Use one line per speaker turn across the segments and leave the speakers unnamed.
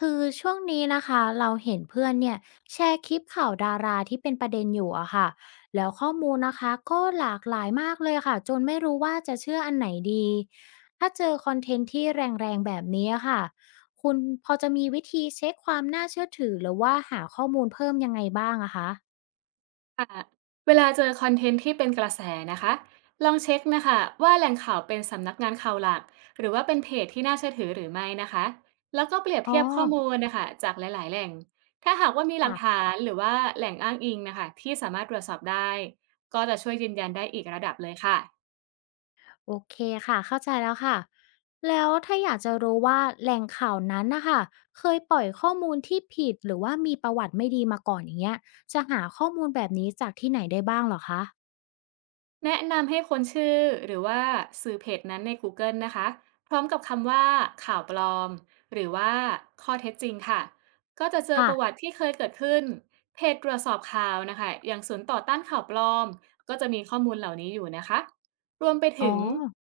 คือช่วงนี้นะคะเราเห็นเพื่อนเนี่ยแชร์คลิปข่าวดาราที่เป็นประเด็นอยู่อะค่ะแล้วข้อมูลนะคะก็หลากหลายมากเลยค่ะจนไม่รู้ว่าจะเชื่ออันไหนดีถ้าเจอคอนเทนต์ที่แรงๆแบบนี้อะค่ะคุณพอจะมีวิธีเช็คความน่าเชื่อถือหรือว่าหาข้อมูลเพิ่มยังไงบ้างอะคะ
ค่ะเวลาเจอคอนเทนต์ที่เป็นกระแสนะคะลองเช็คนะคะว่าแหล่งข่าวเป็นสำนักงานข่าวหลักหรือว่าเป็นเพจที่น่าเชื่อถือหรือไม่นะคะแล้วก็เปรียบ
อ๋อ
เทียบข้อมูลนะคะจากหลายๆแหล่ง ถ้าหากว่ามีหลัก
ค่ะ
ฐานหรือว่าแหล่งอ้างอิงนะคะที่สามารถตรวจสอบได้ ก็จะช่วยยืนยันได้อีกระดับเลยค่ะ
โอเคค่ะเข้าใจแล้วค่ะแล้วถ้าอยากจะรู้ว่าแหล่งข่าวนั้นนะคะเคยปล่อยข้อมูลที่ผิดหรือว่ามีประวัติไม่ดีมาก่อนอย่างเงี้ยจะหาข้อมูลแบบนี้จากที่ไหนได้บ้างเหรอคะ
แนะนำให้คนชื่อหรือว่าสื่อเพจนั้นใน Google นะคะพร้อมกับคำว่าข่าวปลอมหรือว่าข้อเท็จจริงค่ะก็จะเจอ
ค่ะ
ประวัติที่เคยเกิดขึ้นเพจตรวจสอบข่าวนะคะอย่างศูนย์ต่อต้านข่าวปลอมก็จะมีข้อมูลเหล่านี้อยู่นะคะรวมไป
อ๋อ
ถึง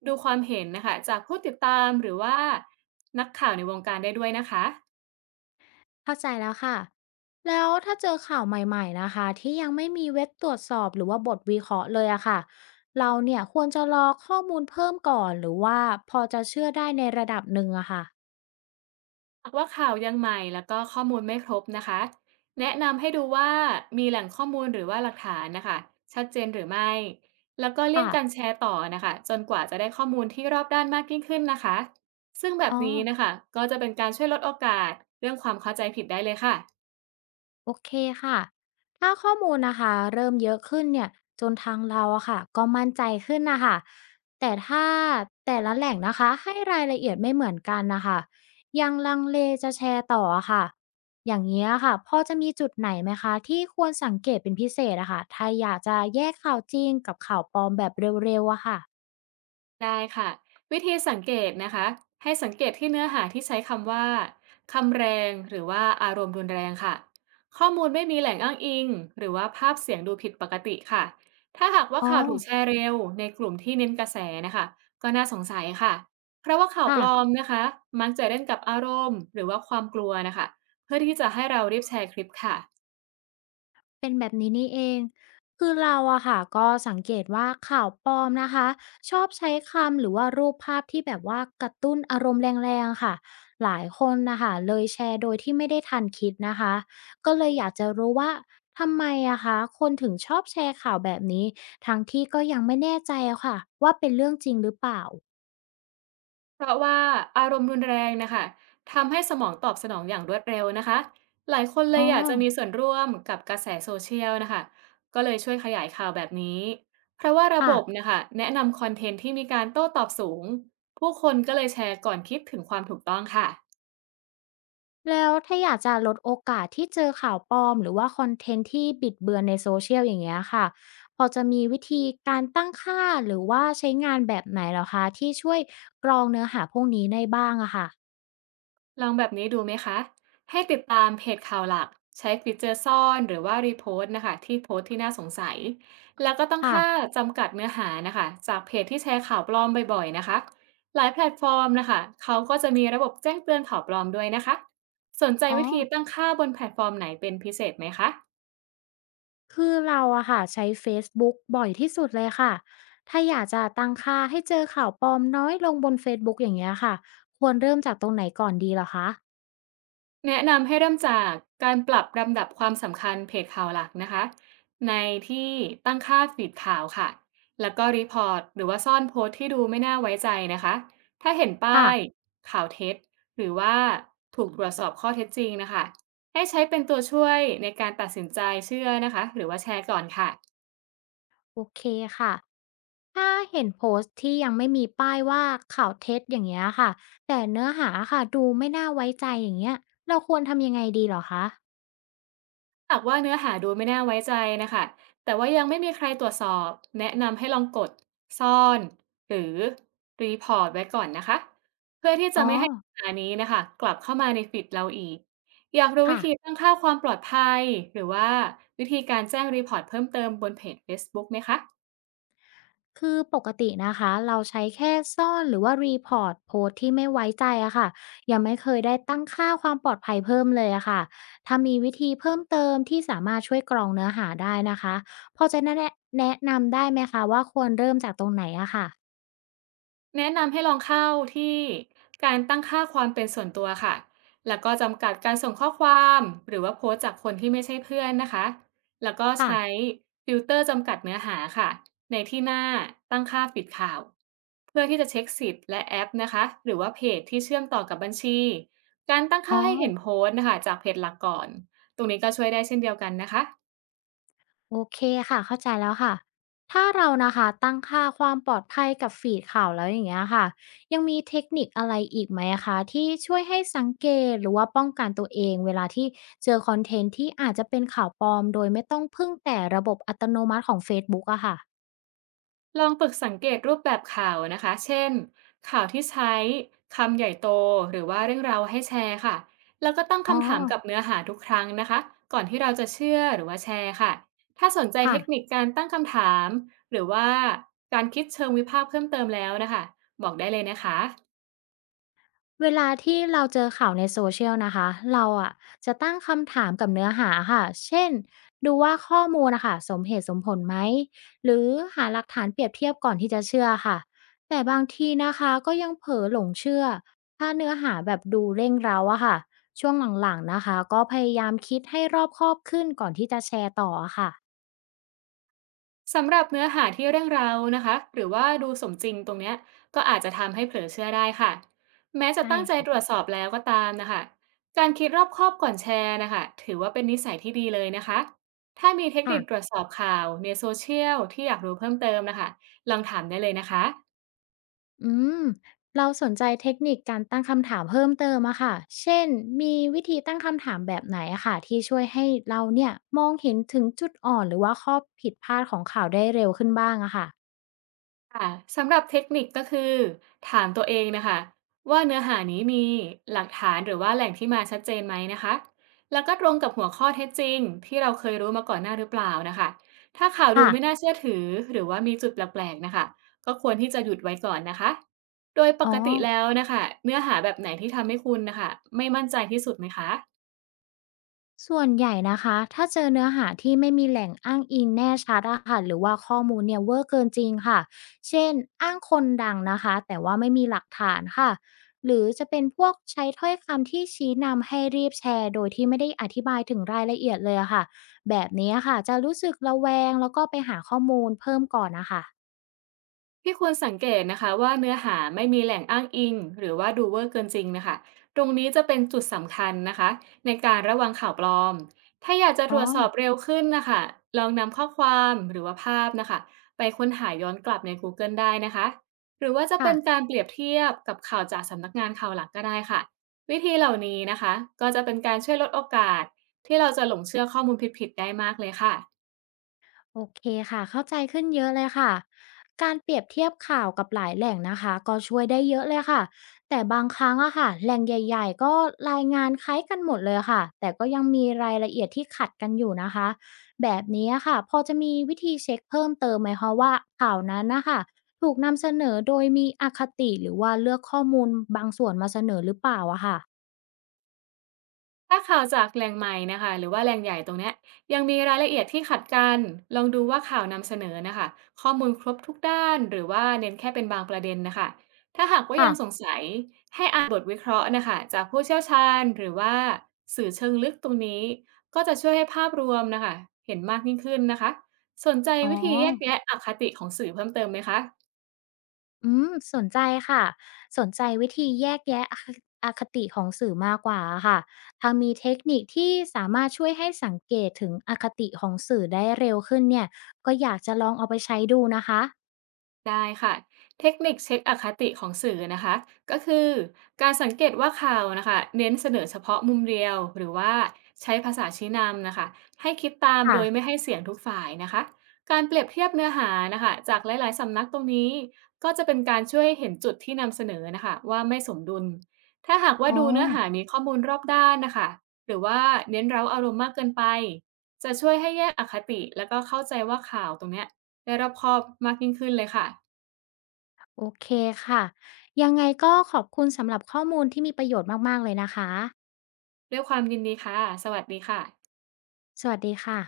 ดูความเห็นนะคะจากผู้ติดตามหรือว่านักข่าวในวงการได้ด้วยนะคะ
เข้าใจแล้วค่ะแล้วถ้าเจอข่าวใหม่ๆนะคะที่ยังไม่มีเว็บตรวจสอบหรือว่าบทวิเคราะห์เลยอะค่ะเราเนี่ยควรจะรอข้อมูลเพิ่มก่อนหรือว่าพอจะเชื่อได้ในระดับหนึ่งอะค่ะ
หากว่าข่าวยังใหม่แล้วก็ข้อมูลไม่ครบนะคะแนะนำให้ดูว่ามีแหล่งข้อมูลหรือว่าหลักฐานนะคะชัดเจนหรือไม่แล้วก็เลี่ยง
ค่ะ
การแชร์ต่อนะคะจนกว่าจะได้ข้อมูลที่รอบด้านมากยิ่งขึ้นนะคะซึ่งแบบ
อ๋อ
นี้นะคะก็จะเป็นการช่วยลดโอกาสเรื่องความเข้าใจผิดได้เลยค่ะ
โอเคค่ะ ถ้าข้อมูลนะคะเริ่มเยอะขึ้นเนี่ยจนทางเราอะค่ะก็มั่นใจขึ้นนะคะแต่ถ้าแต่ละแหล่งนะคะให้รายละเอียดไม่เหมือนกันนะคะยังลังเลจะแชร์ต่ออะค่ะอย่างนี้ยค่ะพอจะมีจุดไหนไหมคะที่ควรสังเกตเป็นพิเศษอะค่ะถ้าอยากจะแยกข่าวจริงกับข่าวปลอมแบบเร็วๆอะค่ะ
ได้ค่ะวิธีสังเกตนะคะให้สังเกตที่เนื้อหาที่ใช้คำว่าคำแรงหรือว่าอารมณ์รุนแรงค่ะข้อมูลไม่มีแหล่งอ้างอิงหรือว่าภาพเสียงดูผิดปกติค่ะถ้าหากว่า
อ๋อ
ข่าวถูกแชร์เร็วในกลุ่มที่เน้นกระแสนะคะก็น่าสงสัยค่ะเพราะว่าข่าวป
ค่ะ
ลอมนะคะมักจะเล่นกับอารมณ์หรือว่าความกลัวนะคะเพื่อที่จะให้เรารีบแชร์คลิปค่ะ
เป็นแบบนี้นี่เองคือเราอะค่ะก็สังเกตว่าข่าวปลอมนะคะชอบใช้คำหรือว่ารูปภาพที่แบบว่ากระตุ้นอารมณ์แรงๆค่ะหลายคนนะคะเลยแชร์โดยที่ไม่ได้ทันคิดนะคะก็เลยอยากจะรู้ว่าทำไมอะคะคนถึงชอบแชร์ข่าวแบบนี้ทั้งที่ก็ยังไม่แน่ใจอะค่ะว่าเป็นเรื่องจริงหรือเปล่า
เพราะว่าอารมณ์รุนแรงนะคะทำให้สมองตอบสนองอย่างรวดเร็วนะคะหลายคนเล
อ๋อ
ยอยากจะมีส่วนร่วมกับกระแสโซเชียลนะคะก็เลยช่วยขยายข่าวแบบนี้เพราะว่าระ
ค่ะ
บบนะคะแนะนำคอนเทนต์ที่มีการโต้ตอบสูงผู้คนก็เลยแชร์ก่อนคิดถึงความถูกต้องค่ะ
แล้วถ้าอยากจะลดโอกาสที่เจอข่าวปลอมหรือว่าคอนเทนต์ที่บิดเบือนในโซเชียลอย่างเงี้ยค่ะพอจะมีวิธีการตั้งค่าหรือว่าใช้งานแบบไหนเหรอคะที่ช่วยกรองเนื้อหาพวกนี้ได้บ้างอะค่ะ
ลองแบบนี้ดูไหมคะ ให้ติดตามเพจข่าวหลัก ใช้ฟีเจอร์ซ่อนหรือว่ารีโพสต์นะคะที่โพสต์ที่น่าสงสัย แล้วก็ตั้องค่า
ค่ะ
จำกัดเนื้อหานะคะจากเพจที่แชร์ข่าวปลอมบ่อยๆนะคะ หลายแพลตฟอร์มนะคะเขาก็จะมีระบบแจ้งเตือนข่าวปลอมด้วยนะคะ สนใจ
อ๋อ
วิธีตั้งค่าบนแพลตฟอร์มไหนเป็นพิเศษไหมคะ
คือเราอะค่ะใช้เฟซบุ๊กบ่อยที่สุดเลยค่ะถ้าอยากจะตั้งค่าให้เจอข่าวปลอมน้อยลงบนเฟซบุ๊กอย่างเงี้ยค่ะควรเริ่มจากตรงไหนก่อนดีเหรอคะ
แนะนำให้เริ่มจากการปรับลำดับความสำคัญเพจข่าวหลักนะคะในที่ตั้งค่าฟีดข่าวค่ะแล้วก็รีพอร์ตหรือว่าซ่อนโพสต์ที่ดูไม่น่าไว้ใจนะคะถ้าเห็นป้า
ค่ะ
ยข่าวเท็จหรือว่าถูกตรวจสอบข้อเท็จจริงนะคะให้ใช้เป็นตัวช่วยในการตัดสินใจเชื่อนะคะหรือว่าแชร์ก่อนค่ะ
โอเคค่ะ ถ้าเห็นโพสต์ที่ยังไม่มีป้ายว่าข่าวเท็จอย่างเงี้ยค่ะแต่เนื้อหาค่ะดูไม่น่าไว้ใจอย่างเงี้ยเราควรทำยังไงดีเหรอคะ
หากว่าเนื้อหาดูไม่น่าไว้ใจนะคะแต่ว่ายังไม่มีใครตรวจสอบแนะนำให้ลองกดซ่อนหรือรีพอร์ตไว้ก่อนนะคะเพื่อที่จะ
อ๋อ
ไม่ให้ปัญหานี้นะคะกลับเข้ามาในฟีดเราอีกอยากรู้วิ
ค่ะ
ธีตั้งค่าความปลอดภัยหรือว่าวิธีการแจ้งรีพอร์ตเพิ่มเติมบนเพจ Facebook ไหมคะ
คือปกตินะคะเราใช้แค่ซ่อนหรือว่ารีพอร์ตโพสต์ที่ไม่ไว้ใจอะค่ะยังไม่เคยได้ตั้งค่าความปลอดภัยเพิ่มเลยอะค่ะถ้ามีวิธีเพิ่มเติมที่สามารถช่วยกรองเนื้อหาได้นะคะพอจะแนะนำได้ไหมคะว่าควรเริ่มจากตรงไหนอะค่ะ
แนะนำให้ลองเข้าที่การตั้งค่าความเป็นส่วนตัวค่ะแล้วก็จำกัดการส่งข้อความหรือว่าโพสต์จากคนที่ไม่ใช่เพื่อนนะคะแล้วก็
ค่ะ
ใช้ฟิลเตอร์จำกัดเนื้อหาค่ะในที่หน้าตั้งค่าปิดข่าวเพื่อที่จะเช็คสิทธิ์และแอปนะคะหรือว่าเพจที่เชื่อมต่อกับบัญชีการตั้ง
อ๋
ค่า
อ
ให้เห็นโพสต์นะคะจากเพจหลักก่อนตรงนี้ก็ช่วยได้เช่นเดียวกันนะคะ
โอเคค่ะเข้าใจแล้วค่ะถ้าเรานะคะตั้งค่าความปลอดภัยกับฟีดข่าวแล้วอย่างเงี้ยค่ะยังมีเทคนิคอะไรอีกไหมะคะที่ช่วยให้สังเกตหรือว่าป้องกันตัวเองเวลาที่เจอคอนเทนต์ที่อาจจะเป็นข่าวปลอมโดยไม่ต้องพึ่งแต่ระบบอัตโนมัติของเฟซบุ๊กอะค่ะ
ลองฝึกสังเกตรูปแบบข่าวนะคะ เช่นข่าวที่ใช้คำใหญ่โตหรือว่าเรื่องราวให้แชร์ค่ะ แล้วก็ตั้ง
อ๋อ
คำถามกับเนื้อหาทุกครั้งนะคะ ก่อนที่เราจะเชื่อหรือว่าแชร์ค่ะ ถ้าสนใจเท
ค่ะ
คนิคการตั้งคำถามหรือว่าการคิดเชิงวิพากษ์เพิ่มเติมแล้วนะคะบอกได้เลยนะคะ
เวลาที่เราเจอข่าวในโ s เช i ย l นะคะเราอะจะตั้งคำถามกับเนื้อหาค่ะเช่นดูว่าข้อมูลนะคะสมเหตุสมผลไหมหรือหาหลักฐานเปรียบเทียบก่อนที่จะเชื่อค่ะแต่บางทีนะคะก็ยังเผลอหลงเชื่อถ้าเนื้อหาแบบดูเร่งเร้าอะค่ะช่วงหลังๆนะคะก็พยายามคิดให้รอบคอบขึ้นก่อนที่จะแชร์ต่ออะค่ะ
สำหรับเนื้อหาที่เร่องเรานะคะหรือว่าดูสมจริงตรงเนี้ยก็อาจจะทำให้เผลอเชื่อได้ค่ะแม้จะ
ใช่
ตั้งใจตร
ค่ะ
วจสอบแล้วก็ตามนะคะการคิดรอบคอบก่อนแชร์นะคะถือว่าเป็นนิสัยที่ดีเลยนะคะถ้ามีเทคนิคตร
ค่ะ
วจสอบข่าวในโซเชียลที่อยากรู้เพิ่มเติมนะคะลองถามได้เลยนะคะ
อืมเราสนใจเทคนิคการตั้งคำถามเพิ่มเติมอะค่ะเช่นมีวิธีตั้งคำถามแบบไหนอะค่ะที่ช่วยให้เราเนี่ยมองเห็นถึงจุดอ่อนหรือว่าข้อผิดพลาดของข่าวได้เร็วขึ้นบ้างอะค่ะ
ค่ะสำหรับเทคนิคก็คือถามตัวเองนะคะว่าเนื้อหานี้มีหลักฐานหรือว่าแหล่งที่มาชัดเจนไหมนะคะแล้วก็ตรงกับหัวข้อเท็จจริงที่เราเคยรู้มาก่อนหน้าหรือเปล่านะคะถ้าข่าวดู
ค่ะ
ไม่น่าเชื่อถือหรือว่ามีจุดแปลกๆนะคะก็ควรที่จะหยุดไว้ก่อนนะคะโดยป
อ๋อ
กติแล้วนะคะเนื้อหาแบบไหนที่ทำให้คุณนะคะไม่มั่นใจที่สุดไหมคะ
ส่วนใหญ่นะคะถ้าเจอเนื้อหาที่ไม่มีแหล่งอ้างอิงแน่ชัดอะค่ะหรือว่าข้อมูลเนี่ยเวอร์เกินจริงค่ะเช่นอ้างคนดังนะคะแต่ว่าไม่มีหลักฐานค่ะหรือจะเป็นพวกใช้ถ้อยคำที่ชี้นำให้รีบแชร์โดยที่ไม่ได้อธิบายถึงรายละเอียดเลยอะค่ะแบบนี้อะค่ะจะรู้สึกระแวงแล้วก็ไปหาข้อมูลเพิ่มก่อนนะคะ
ที่ควรสังเกตนะคะว่าเนื้อหาไม่มีแหล่งอ้างอิงหรือว่าดูเวอร์เกินจริงนะคะตรงนี้จะเป็นจุดสำคัญนะคะในการระวังข่าวปลอมถ้าอยากจะต
อ๋อ
รวจสอบเร็วขึ้นนะคะลองนำข้อความหรือว่าภาพนะคะไปค้นหาย้อนกลับใน Google ได้นะคะหรือว่าจะ
ค่ะ
เป็นการเปรียบเทียบกับข่าวจากสำนักงานข่าวหลักก็ได้ค่ะวิธีเหล่านี้นะคะก็จะเป็นการช่วยลดโอกาสที่เราจะหลงเชื่อข้อมูลผิดๆได้มากเลยค่ะ
โอเคค่ะเข้าใจขึ้นเยอะเลยค่ะการเปรียบเทียบข่าวกับหลายแหล่งนะคะก็ช่วยได้เยอะเลยค่ะแต่บางครั้งอะค่ะแหล่งใหญ่ๆก็รายงานคล้ายกันหมดเลยค่ะแต่ก็ยังมีรายละเอียดที่ขัดกันอยู่นะคะแบบนี้อะค่ะพอจะมีวิธีเช็คเพิ่มเติมไหมคะว่าข่าวนั้นนะคะถูกนำเสนอโดยมีอคติหรือว่าเลือกข้อมูลบางส่วนมาเสนอหรือเปล่าอะค่ะ
ถ้าข่าวจากแหล่งใหม่นะคะหรือว่าแหล่งใหญ่ตรงเนี้ยยังมีรายละเอียดที่ขัดกันลองดูว่าข่าวนำเสนอนะคะข้อมูลครบทุกด้านหรือว่าเน้นแค่เป็นบางประเด็นนะคะถ้าหากว่า
ค่ะ
ยังสงสัยให้อ่านบทวิเคราะห์นะคะจากผู้เชี่ยวชาญหรือว่าสื่อเชิงลึกตรงนี้ก็จะช่วยให้ภาพรวมนะคะเห็นมากยิ่งขึ้นนะคะสนใจ
อ๋อ
วิธีแยกแยะอคติของสื่อเพิ่มเติมไหมคะ
อืมสนใจค่ะสนใจวิธีแยกแยะอคติของสื่อมากกว่าค่ะถ้ามีเทคนิคที่สามารถช่วยให้สังเกตถึงอคติของสื่อได้เร็วขึ้นเนี่ยก็อยากจะลองเอาไปใช้ดูนะคะ
ได้ค่ะเทคนิคเช็คอคติของสื่อนะคะก็คือการสังเกตว่าข่าวนะคะเน้นเสนอเฉพาะมุมเดียวหรือว่าใช้ภาษาชี้นำนะคะให้คิดตาม
ค่ะ
โดยไม่ให้เสียงทุกฝ่ายนะคะการเปรียบเทียบเนื้อหานะคะจากหลายๆสำนักตรงนี้ก็จะเป็นการช่วยเห็นจุดที่นำเสนอนะคะว่าไม่สมดุลถ้าหากว่า
อ๋อ
ดูเนื้อหามีข้อมูลรอบด้านนะคะหรือว่าเน้นเร้าอารมณ์มากเกินไปจะช่วยให้แยกอคติแล้วก็เข้าใจว่าข่าวตรงเนี้ยได้รอบคอบมากยิ่งขึ้นเลยค่ะ
โอเคค่ะยังไงก็ขอบคุณสำหรับข้อมูลที่มีประโยชน์มากๆเลยนะคะ
ด้วยความยินดีค่ะ สวัสดีค่ะ
สวัสดีค่ะ